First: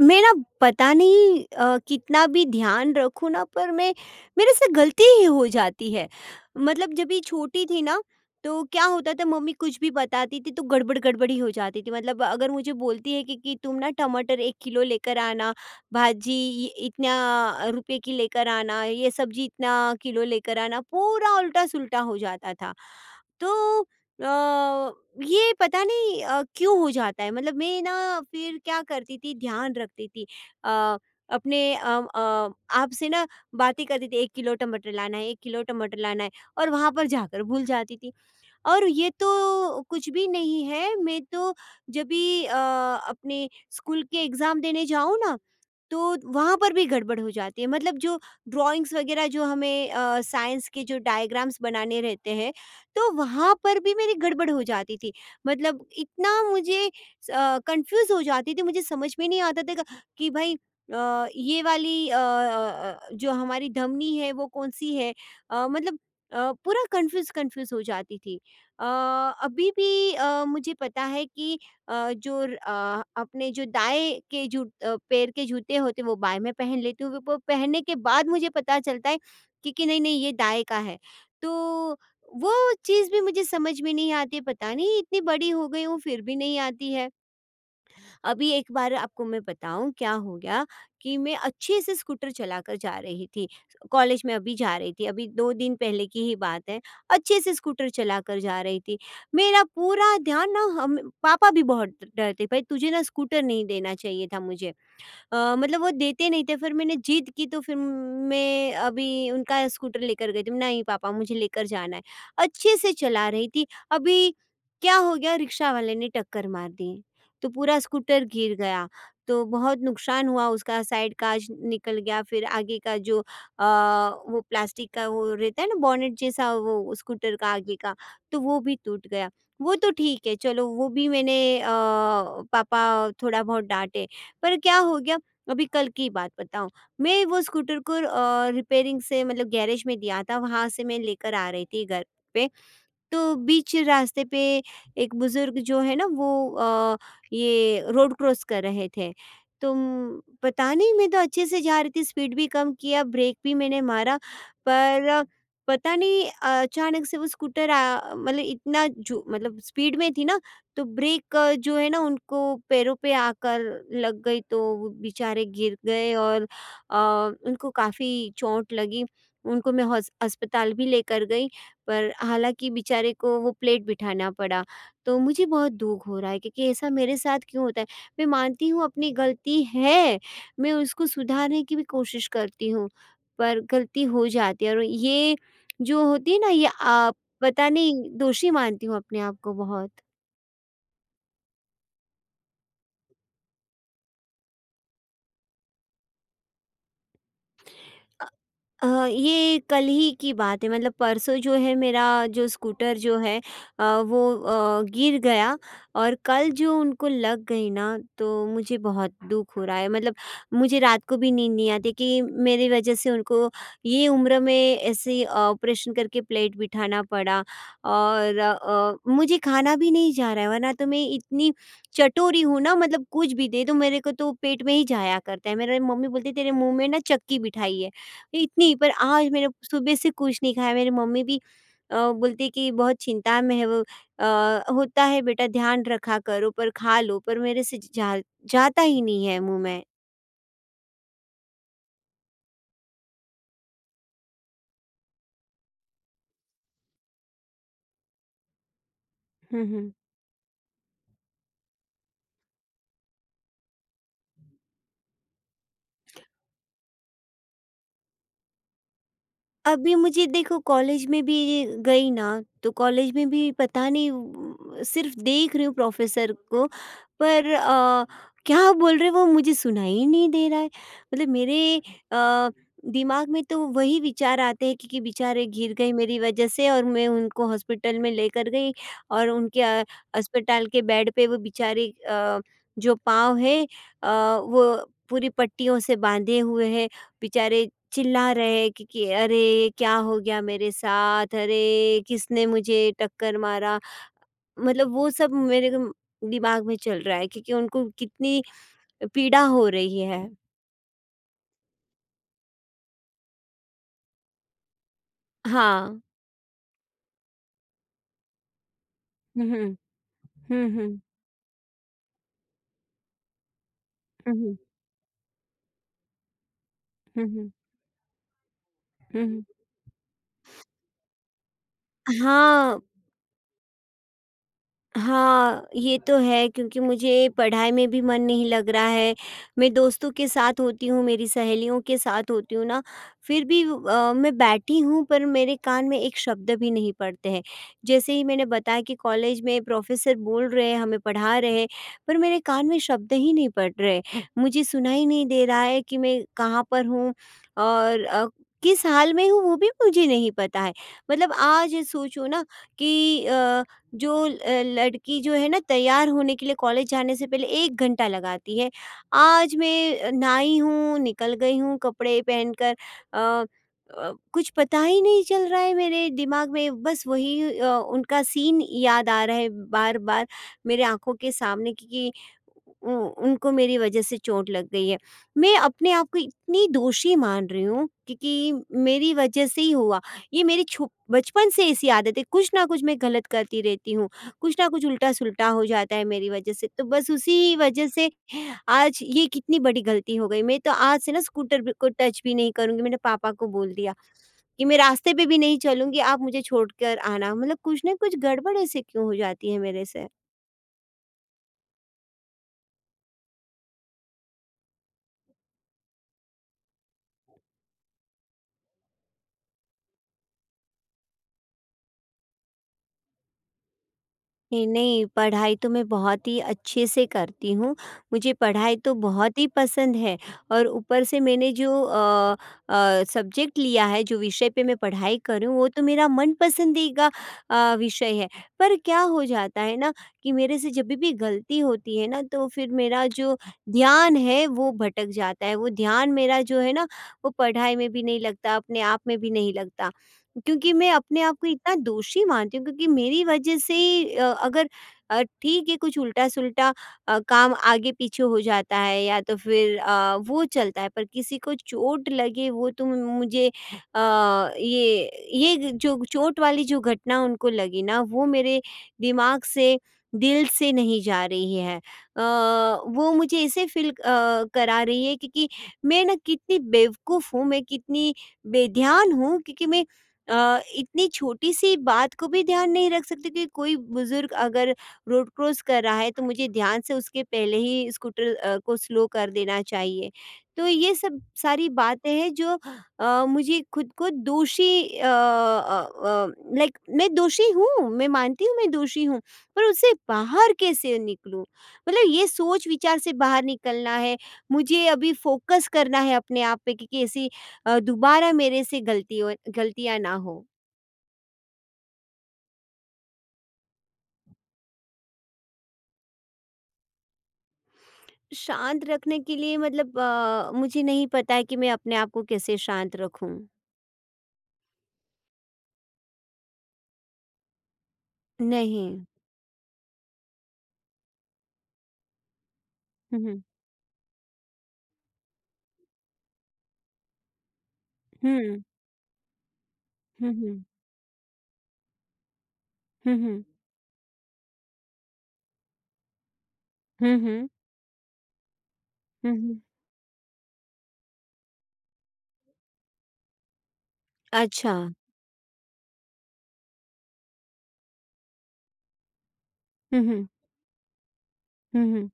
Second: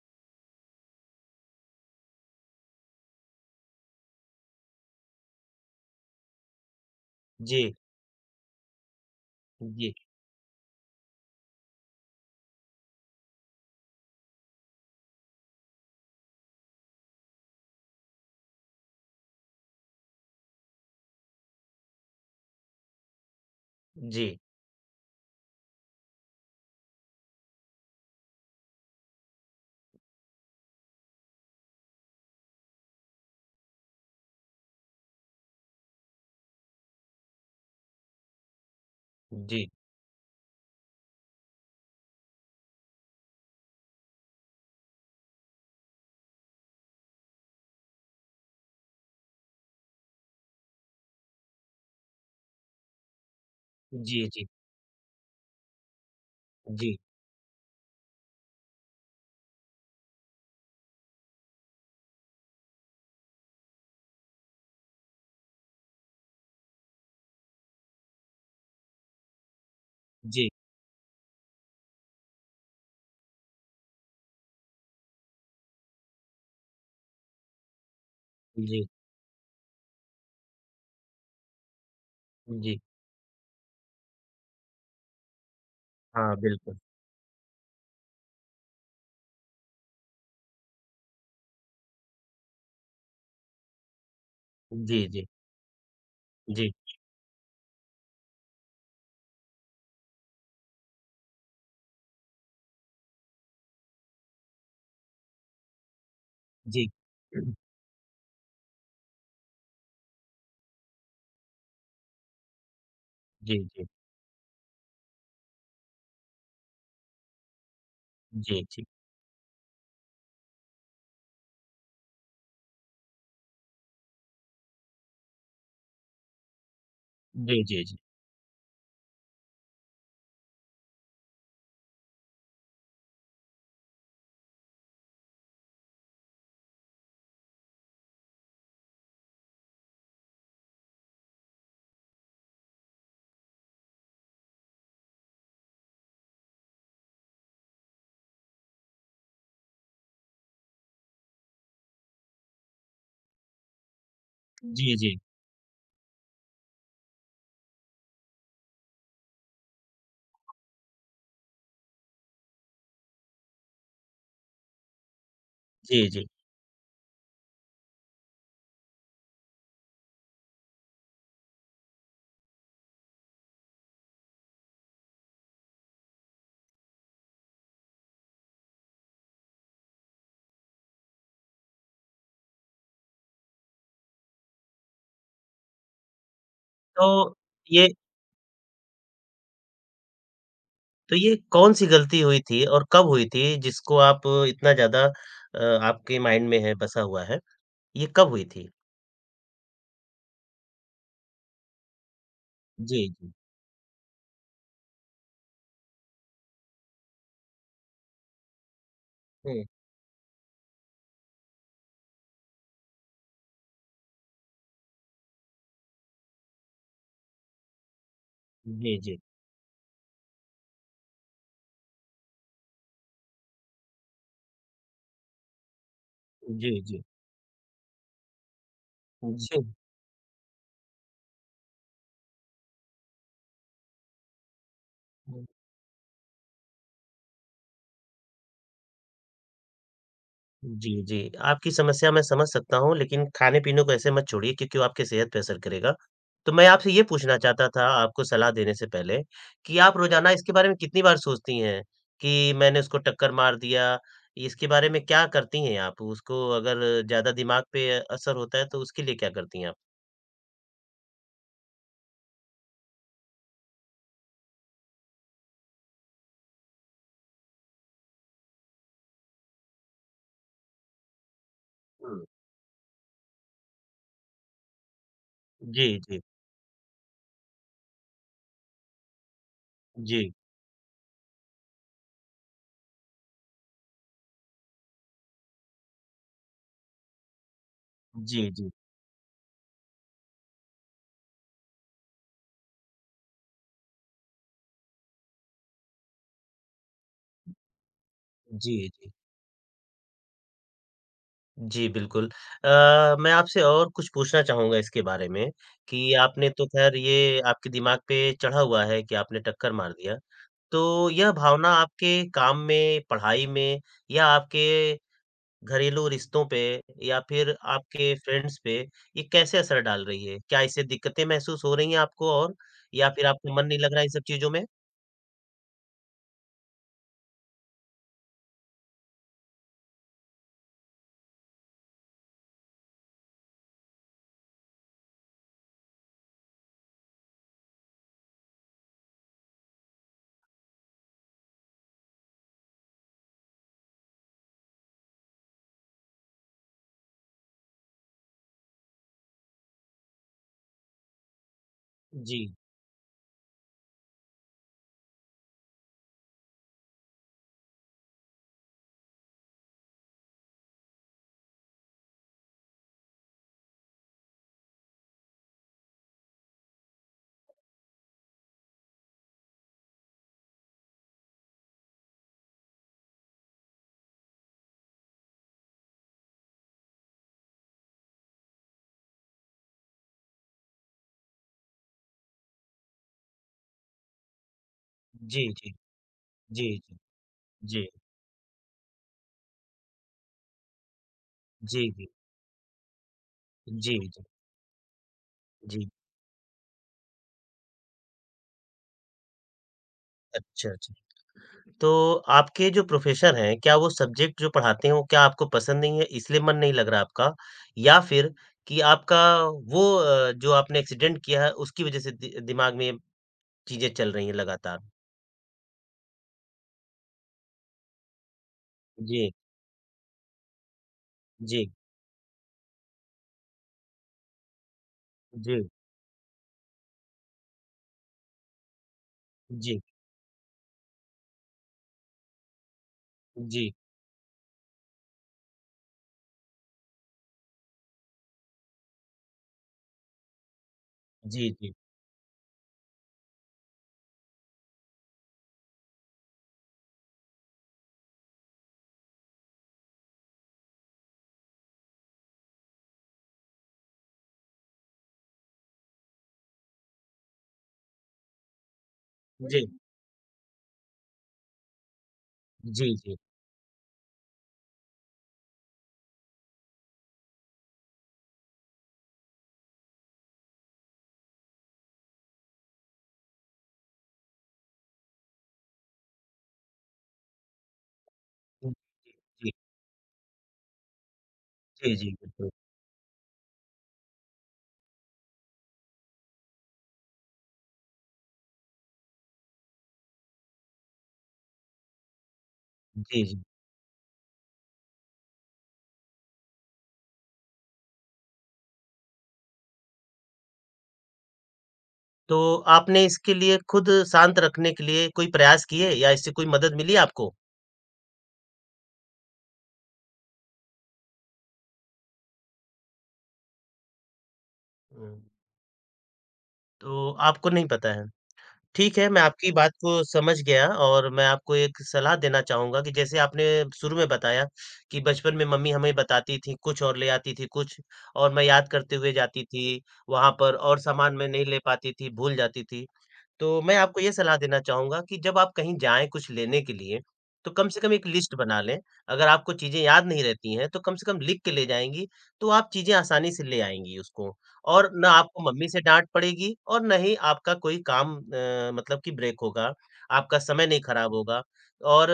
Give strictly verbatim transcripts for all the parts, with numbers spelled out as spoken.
मैं ना पता नहीं अ, कितना भी ध्यान रखूँ ना पर मैं मेरे से गलती ही हो जाती है। मतलब जब ये छोटी जी, थी ना तो क्या होता था मम्मी कुछ भी जी, बताती थी तो गड़बड़-गड़बड़ ही हो जाती थी। मतलब अगर मुझे बोलती है कि कि तुम ना टमाटर एक किलो लेकर आना, भाजी इ इतना रुपए की लेकर आना, ये सब्जी इतना किलो लेकर आना, पूरा उल्टा-सुल्टा हो जाता था। तो अ, जी, ये पता नहीं अ, क्यों हो जाता है मतलब मैं ना फिर क्या करती थी ध्यान रखती थी अ, अपने अ, अ, आपसे ना बातें करती थी एक किलो टमाटर लाना है एक किलो टमाटर लाना है और वहां पर जाकर भूल जाती थी और ये तो जी, कुछ भी नहीं है मैं तो जब भी अ, अपने स्कूल के एग्ज़ाम देने जाऊँ ना, तो वहाँ पर भी गड़बड़ हो जाती है। मतलब जो ड्राइंग्स वगैरह जो हमें अ, साइंस के जो डायग्राम्स बनाने रहते हैं, तो वहाँ पर भी मेरी जी, जी, गड़बड़ हो जाती थी। मतलब इतना मुझे जी, स अ, कन्फ्यूज़ हो जाती थी, मुझे समझ में नहीं आता था क कि भाई अ, ये वाली अ अ अ, जो हमारी धमनी है, वो कौन-सी है? अ, मतलब अ, पूरा कन्फ्यूज़-कन्फ्यूज़ हो जाती थी। अ, अभी भी अ, जी, मुझे पता है कि अ, जो अ, अपने जो दाएँ के जू अ, पैर के जूते होते हैं वो बाएँ में पहन लेती हूँ, वो पहनने के बाद मुझे पता जी, चलता है कि कि नहीं, नहीं ये दाएँ का है। तो वो जी, चीज़ भी मुझे समझ में नहीं आती है, पता नहीं इतनी बड़ी हो गई हूँ फिर हाँ, भी नहीं बिल्कुल। आती है। अभी एक बार आपको मैं बताऊँ क्या हो गया कि मैं अच्छे से स्कूटर चलाकर जा रही थी। कॉलेज में अभी जा रही जी, थी, जी, अभी दो दिन पहले की ही बात जी, है। अच्छे से स्कूटर चलाकर जा रही थी। मेरा पूरा ध्यान ना हम पापा भी बहुत डरते, "भाई तुझे ना स्कूटर नहीं देना चाहिए था मुझे।" अ, मतलब वो देते नहीं थे फिर जी, मैंने जिद की तो फिर मैं अभी उनका स्कूटर लेकर गई थी नहीं पापा मुझे लेकर जाना है अच्छे से चला रही जी, थी जी, अभी क्या हो गया रिक्शा वाले ने टक्कर मार दी तो पूरा स्कूटर गिर जी, जी, गया तो बहुत नुकसान हुआ उसका साइड कांच निकल गया फिर आगे का जो अ, वो प्लास्टिक का वो रहता है ना बॉनेट जैसा वो स्कूटर का जी, आगे जी, का जी, तो वो भी टूट गया वो तो ठीक है चलो वो भी मैंने अ, पापा थोड़ा बहुत डांटे पर क्या हो गया अभी कल की बात बताऊँ, मैं वो स्कूटर को अ, रिपेयरिंग से मतलब गैरेज में दिया था, वहाँ से मैं लेकर आ रही थी घर पे। तो बीच रास्ते पे एक बुज़ुर्ग जो है ना वो अ, ये रोड क्रॉस कर रहे थे। तो म पता नहीं मैं तो अच्छे से जा रही थी स्पीड भी कम किया, ब्रेक भी मैंने मारा जी, पर जी, अ, पता नहीं अचानक से वो स्कूटर अ, मतलब इतना जो मतलब स्पीड में थी ना तो ब्रेक अ, जो है ना उनको पैरों पे आकर लग गई तो वो बेचारे गिर जी, गए जी। और अ, उनको काफ़ी चोट लगी। उनको मैं हॉस अस्पताल भी लेकर गई। पर हालाँकि बेचारे को वो प्लेट बिठाना पड़ा। तो मुझे बहुत दुःख हो रहा है क्योंकि ऐसा मेरे साथ क्यों होता है? मैं मानती हूँ अपनी गलती है, मैं उसको सुधारने की भी कोशिश करती हूँ, पर गलती हो जाती है और ये जो होती है ना ये तो अ, पता ये नहीं दोषी मानती हूँ अपने आप को बहुत। तो ये कौन-सी गलती हुई थी और कब हुई थी जिसको आप इतना ज़्यादा अ, आपके माइंड में है, बसा हुआ है? ये कब हुई थी? अ, ये कल ही की बात है मतलब परसों जो है मेरा जो स्कूटर जी, जो जी। है अ, वो अ, गिर गया और कल जो उनको लग गई ना तो मुझे बहुत दुख हुँ। हो रहा है मतलब मुझे रात को भी नींद नहीं आती कि मेरी वजह से उनको ये उम्र में ऐसे ऑपरेशन करके प्लेट बिठाना पड़ा और अ, जी, अ, जी, मुझे खाना भी नहीं जा रहा है वरना तो मैं इतनी चटोरी हूँ ना मतलब कुछ भी दे दो मेरे को तो पेट में ही जाया करता है मेरे मम्मी बोलती तेरे मुंह जी, में ना जी, चक्की बिठाई है इतनी पर आज मैंने सुबह से कुछ नहीं खाया मेरी मम्मी भी अ, बोलती है कि बहुत चिंता में है वो अ, होता है जी। बेटा ध्यान रखा करो पर खा लो पर मेरे से जा, जाता ही नहीं है मुंह में जी, जी। आपकी समस्या मैं समझ सकता हूँ, लेकिन खाने-पीने को ऐसे मत छोड़िए क्योंकि वो आपकी सेहत पे असर करेगा। तो मैं आपसे ये पूछना चाहता था आपको सलाह देने से पहले हम्म कि हम्म आप रोज़ाना इसके बारे में कितनी बार सोचती हैं कि मैंने उसको टक्कर मार दिया? इसके बारे में क्या करती हैं आप? उसको अगर ज़्यादा दिमाग पे असर होता है तो उसके लिए क्या करती हैं आप? अभी मुझे देखो कॉलेज में भी गई ना, तो कॉलेज में भी पता नहीं उम, सिर्फ़ देख रही हूँ प्रोफ़ेसर को पर अ, क्या बोल रहे हैं वो मुझे सुनाई ही नहीं दे रहा है। मतलब मेरे हुँ। अ, दिमाग में तो वही विचार आते हैं कि, कि बेचारे गिर गए जी, मेरी जी। वजह से और मैं उनको हॉस्पिटल में लेकर गई और उनके अ, जी। अस्पताल के बेड पे वो बेचारे अ, जो पाँव है अ, वो पूरी पट्टियों से बाँधे हुए हैं। बेचारे चिल्ला जी, रहे जी। हैं कि, कि अरे ये क्या हो गया मेरे साथ अरे किसने मुझे टक्कर मारा मतलब वो सब मेरे को दिमाग में चल रहा है क्योंकि उनको कितनी जी, जी। पीड़ा हो रही है। जी, बिल्कुल। अ, मैं आपसे और कुछ पूछना चाहूँगा इसके बारे में हाँ, कि आपने तो ख़ैर ये आपके दिमाग पे चढ़ा हुआ है कि आपने हम्म टक्कर हम्म, मार दिया। हम्म तो यह भावना आपके काम में, पढ़ाई में या हम्म, हम्म आपके घरेलू रिश्तों पे या हम्म, फिर आपके फ्रेंड्स पे हम्म ये हम्म, कैसे असर डाल रही है? क्या इससे दिक्कतें महसूस हो रही हैं आपको और हाँ। या फिर आपका मन नहीं लग रहा है इन सब चीज़ों में? हाँ, ये तो है क्योंकि मुझे पढ़ाई में भी मन नहीं लग रहा है। मैं दोस्तों के साथ होती हूँ, मेरी सहेलियों के साथ होती हूँ ना, फिर भी अ, मैं बैठी हूँ पर मेरे कान में एक शब्द भी नहीं पड़ते हैं। जैसे ही मैंने बताया कि कॉलेज में प्रोफ़ेसर बोल रहे हैं, हमें पढ़ा रहे हैं, पर मेरे कान में शब्द ही नहीं पड़ रहे। मुझे सुनाई नहीं दे रहा है कि मैं कहाँ पर हूँ और अ, किस हाल में हूँ वो भी मुझे नहीं पता है। मतलब आज सोचो जी। ना कि अ जो ल लड़की जो है ना तैयार होने के लिए कॉलेज जाने से पहले एक घंटा लगाती है। आज मैं नहाई हूँ, निकल गई हूँ कपड़े पहनकर अ अ, कुछ पता ही नहीं चल रहा है मेरे दिमाग में बस वही अ, उनका सीन याद आ रहा है बार-बार मेरे आँखों के सामने क्योंकि उ उनको मेरी वजह से चोट लग गई है। मैं अपने आप को इतनी दोषी मान रही हूँ क्योंकि मेरी वजह से ही हुआ ये मेरी छु बचपन से ऐसी आदत है, कुछ ना कुछ मैं गलत करती रहती हूँ, कुछ ना कुछ जी, उल्टा-सुल्टा हो जी। जाता है मेरी वजह से, जी, तो जी। बस उसी जी। वजह से आज ये कितनी बड़ी गलती हो गई। मैं तो आज से ना स्कूटर ब को जी, जी। टच भी नहीं करूँगी, मैंने पापा को बोल दिया जी, जी। कि मैं रास्ते पे भी नहीं जी। चलूँगी, आप मुझे छोड़कर आना, मतलब कुछ ना कुछ गड़बड़ ऐसे क्यों हो जाती है मेरे से। अच्छा, अच्छा। तो आपके जो प्रोफ़ेसर हैं, क्या वो सब्जेक्ट जो पढ़ाते हैं, वो क्या आपको पसंद नहीं है, इसलिए मन नहीं लग रहा आपका? या फिर कि आपका वो अ, जो आपने एक्सीडेंट किया है, उसकी वज़ह से दि दिमाग में ये चीज़ें चल रही हैं नहीं, लगातार? नहीं, पढ़ाई तो मैं बहुत ही अच्छे से करती हूँ। मुझे पढ़ाई तो जी, बहुत ही पसंद है और ऊपर से मैंने जी, जो अ अ, सब्जेक्ट लिया है, जो विषय पे मैं पढ़ाई करूँ, वो जी, तो मेरा मनपसंदीदा अ, विषय है। पर क्या हो जाता है जी, ना कि मेरे से जब भी भी गलती होती है ना, तो फिर मेरा जो जी, ध्यान है, वो भटक जाता है। वो ध्यान मेरा जो है ना, वो पढ़ाई में भी नहीं लगता, अपने आप में भी नहीं लगता। क्योंकि मैं अपने आप को जी, जी, इतना दोषी मानती हूँ क्योंकि मेरी वजह से ही अ, अगर अ, ठीक है कुछ उल्टा-सुल्टा अ, काम आगे पीछे हो जाता है या तो फिर अ, वो चलता है पर किसी को चोट लगे वो तो मुझे अ, ये ये जो चोट वाली जो घटना उनको लगी ना वो मेरे दिमाग जी, से दिल से नहीं जा रही है। अ, जी, वो जी, मुझे ऐसे फ़ील अ, करा रही है क्योंकि मैं ना कितनी बेवकूफ़ हूँ, मैं कितनी बेध्यान हूँ क्योंकि मैं अ, इतनी छोटी-सी बात को भी ध्यान नहीं रख सकते कि कोई बुज़ुर्ग अगर रोड क्रॉस कर रहा है, तो मुझे ध्यान से उसके पहले ही स्कूटर अ, हुँ, को स्लो कर जी, देना चाहिए। तो ये सब सारी जी, जी, बातें हैं बिल्कुल। जो अ, मुझे खुद को दोषी अ अ अ, लाइक मैं दोषी हूँ, मैं मानती हूँ मैं दोषी हूँ, पर उससे बाहर कैसे निकलूँ? मतलब ये सोच-विचार से जी, जी। बाहर निकलना है, मुझे अभी फ़ोकस करना है अपने आप पे कि कैसे अ, दोबारा मेरे से गलती हो गलतियाँ ना हो। तो आपने इसके लिए खुद शांत रखने के लिए कोई प्रयास किए या इससे कोई मदद मिली आपको? शांत रखने के लिए मतलब अ, मुझे नहीं पता है कि मैं अपने आप को कैसे शांत रखूँ? हुँ, तो आपको नहीं पता है? नहीं। ठीक है, मैं आपकी बात को समझ गया और मैं आपको एक सलाह देना चाहूँगा कि जैसे हुँ, हुँ। आपने शुरू में बताया कि बचपन में मम्मी हमें बताती थी कुछ और ले आती थी कुछ और मैं हुँ। याद करते हुए जाती थी, हुँ, वहाँ पर हुँ। और सामान मैं नहीं ले पाती थी, भूल जाती थी। हुँ, हुँ। तो मैं आपको ये सलाह देना चाहूँगा कि जब आप कहीं जाएँ कुछ लेने के लिए, हुँ, हुँ। तो कम से कम एक लिस्ट बना लें। अगर हुँ, आपको हुँ। चीज़ें याद नहीं रहती हैं, तो कम से कम लिख के ले जाएँगी, तो आप चीज़ें आसानी से ले आएँगी उसको। अच्छा। और ना आपको मम्मी से डाँट पड़ेगी और ना ही आपका कोई काम अ, मतलब कि ब्रेक होगा, हुँ, हुँ। आपका समय नहीं खराब होगा। हुँ, और हुँ।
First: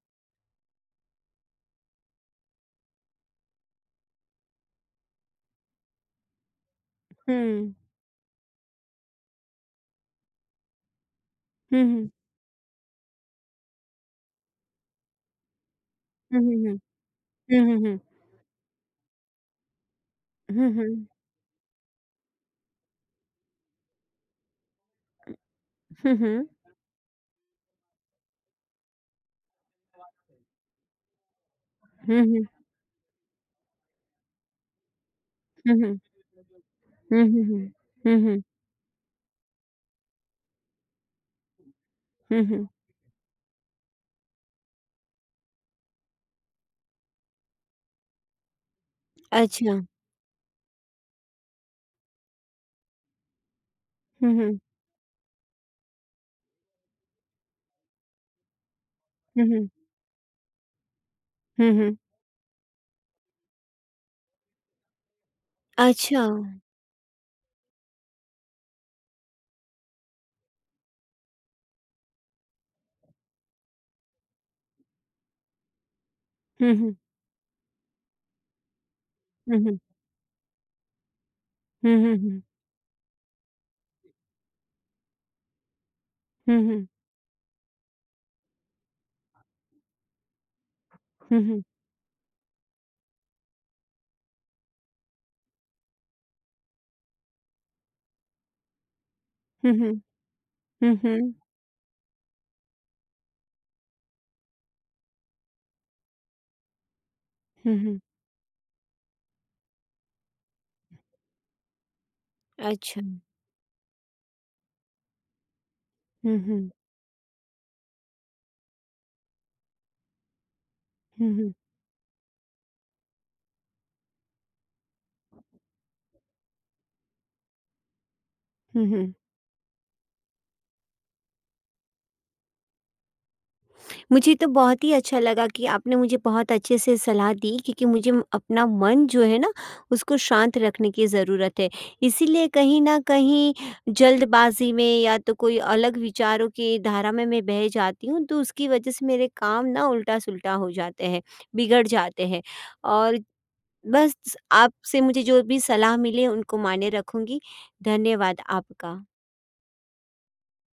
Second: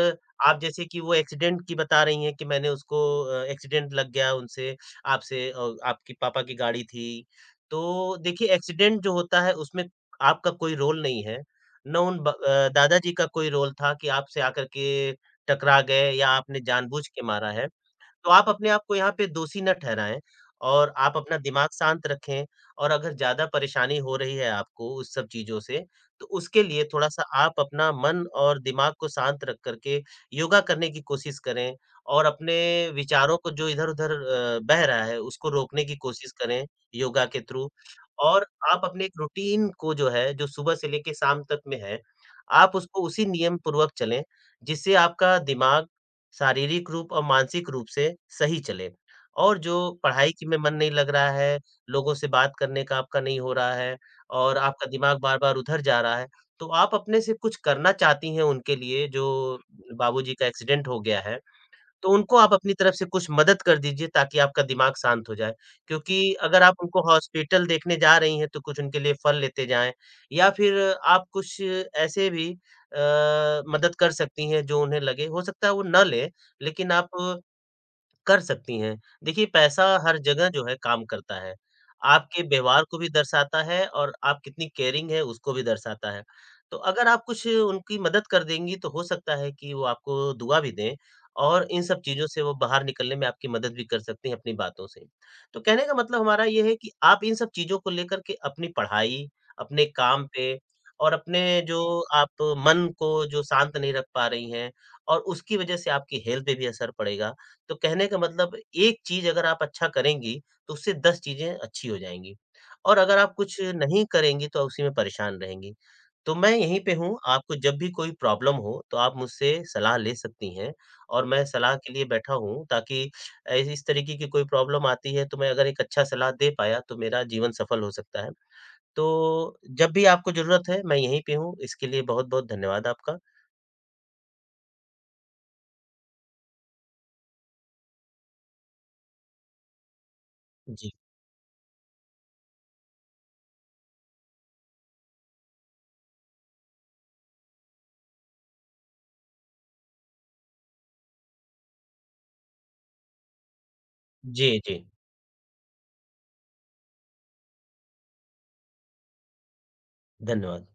आप जैसे कि वो एक्सीडेंट की बता रही हैं कि मैंने उसको अ, एक्सीडेंट लग गया उनसे आपसे अ, आपके पापा की गाड़ी थी। हुँ। तो देखिए एक्सीडेंट जो होता है उसमें आपका कोई रोल नहीं है, हुँ, ना हुँ। उन ब अ, दादाजी का कोई रोल था कि आपसे आकर के टकरा गए या हुँ, हुँ, आपने हुँ। जानबूझ के मारा हुँ, है। हुँ, हुँ। तो आप अपने आप को यहाँ पे दोषी न ठहराएँ हुँ, और हुँ। आप अपना दिमाग शांत रखें और अगर ज़्यादा परेशानी हो रही है आपको उस सब चीज़ों से, हुँ, तो हुँ। उसके लिए थोड़ा-सा आप अपना मन और दिमाग को शांत रख कर के योगा करने की कोशिश करें हुँ, और हुँ। अपने विचारों को जो इधर-उधर अ, बह रहा है, उसको हुँ, रोकने की हुँ। कोशिश करें हुँ, योगा के हुँ, हुँ। थ्रू हुँ, हुँ। और आप अपने एक रूटीन को जो है, जो सुबह से लेके शाम तक में है, हुँ, हुँ। आप उसको उसी नियम पूर्वक चलें, जिससे आपका दिमाग शारीरिक रूप और मानसिक रूप से सही चले। और जो अच्छा। पढ़ाई की में मन नहीं लग रहा है, लोगों से बात करने का आपका नहीं हो रहा है हुँ, और हुँ। आपका दिमाग बार-बार उधर जा रहा है, तो आप अपने से कुछ करना चाहती हैं उनके लिए हुँ, जो हुँ। बाबूजी का एक्सीडेंट हो गया है। हुँ, हुँ। तो उनको आप अपनी तरफ से कुछ मदद कर दीजिए ताकि आपका दिमाग शांत हो जाए। क्योंकि अच्छा। अगर आप उनको हॉस्पिटल देखने जा रही हैं तो कुछ उनके लिए फल लेते जाएँ या फिर आप कुछ ऐसे भी अ, मदद कर सकती हैं जो उन्हें लगे। हो सकता है वो ना लें, हुँ, लेकिन हुँ। आप कर सकती हैं। देखिए हुँ, हुँ। पैसा हर जगह जो है काम करता है। हुँ, हुँ, आपके हुँ। व्यवहार को भी दर्शाता है और आप कितनी केयरिंग है उसको भी दर्शाता है। हुँ, तो हुँ। अगर आप कुछ उनकी मदद कर देंगी तो हो सकता है कि वो आपको दुआ भी दें हुँ, हुँ। और इन सब चीज़ों से वो बाहर निकलने में आपकी मदद भी कर सकती हैं अपनी बातों से। तो कहने का मतलब हमारा ये है कि आप इन सब चीज़ों को लेकर के अपनी पढ़ाई, हुँ, अपने हुँ। काम पे हुँ, और हुँ। अपने जो आप मन को जो शांत नहीं रख पा रही हैं और उसकी वज़ह से आपकी हेल्थ पे भी असर पड़ेगा। तो हुँ, हुँ। कहने का मतलब एक चीज़ अगर आप अच्छा करेंगी, तो उससे दस चीज़ें अच्छी हो जाएँगी और अच्छा। अगर आप कुछ नहीं करेंगी तो उसी में परेशान रहेंगी। तो हुँ, मैं हुँ। यहीं पे हूँ, आपको जब भी कोई प्रॉब्लम हो तो आप मुझसे सलाह ले सकती हैं और हुँ, मैं हुँ। सलाह के लिए बैठा हूँ ताकि अ, इस तरीके की कोई प्रॉब्लम आती है तो मैं अगर एक अच्छा सलाह दे पाया तो मेरा जीवन सफल हो सकता है। हुँ, हुँ। तो जब भी आपको ज़रूरत है मैं यहीं पे हूँ, इसके लिए बहुत-बहुत धन्यवाद आपका। मुझे तो बहुत ही अच्छा लगा कि आपने मुझे बहुत अच्छे से सलाह दी क्योंकि मुझे म- अपना मन जो है ना उसको शांत जी। रखने की ज़रूरत है। इसीलिए कहीं न कहीं जल्दबाज़ी में या तो कोई अलग विचारों की धारा में मैं बह जाती हूँ तो उसकी वज़ह से मेरे काम ना उल्टा-सुल्टा हो जाते हैं, बिगड़ जाते हैं। और बस जी, जी। आपसे मुझे जो भी सलाह मिले उनको मायने रखूँगी। धन्यवाद आपका। धन्यवाद।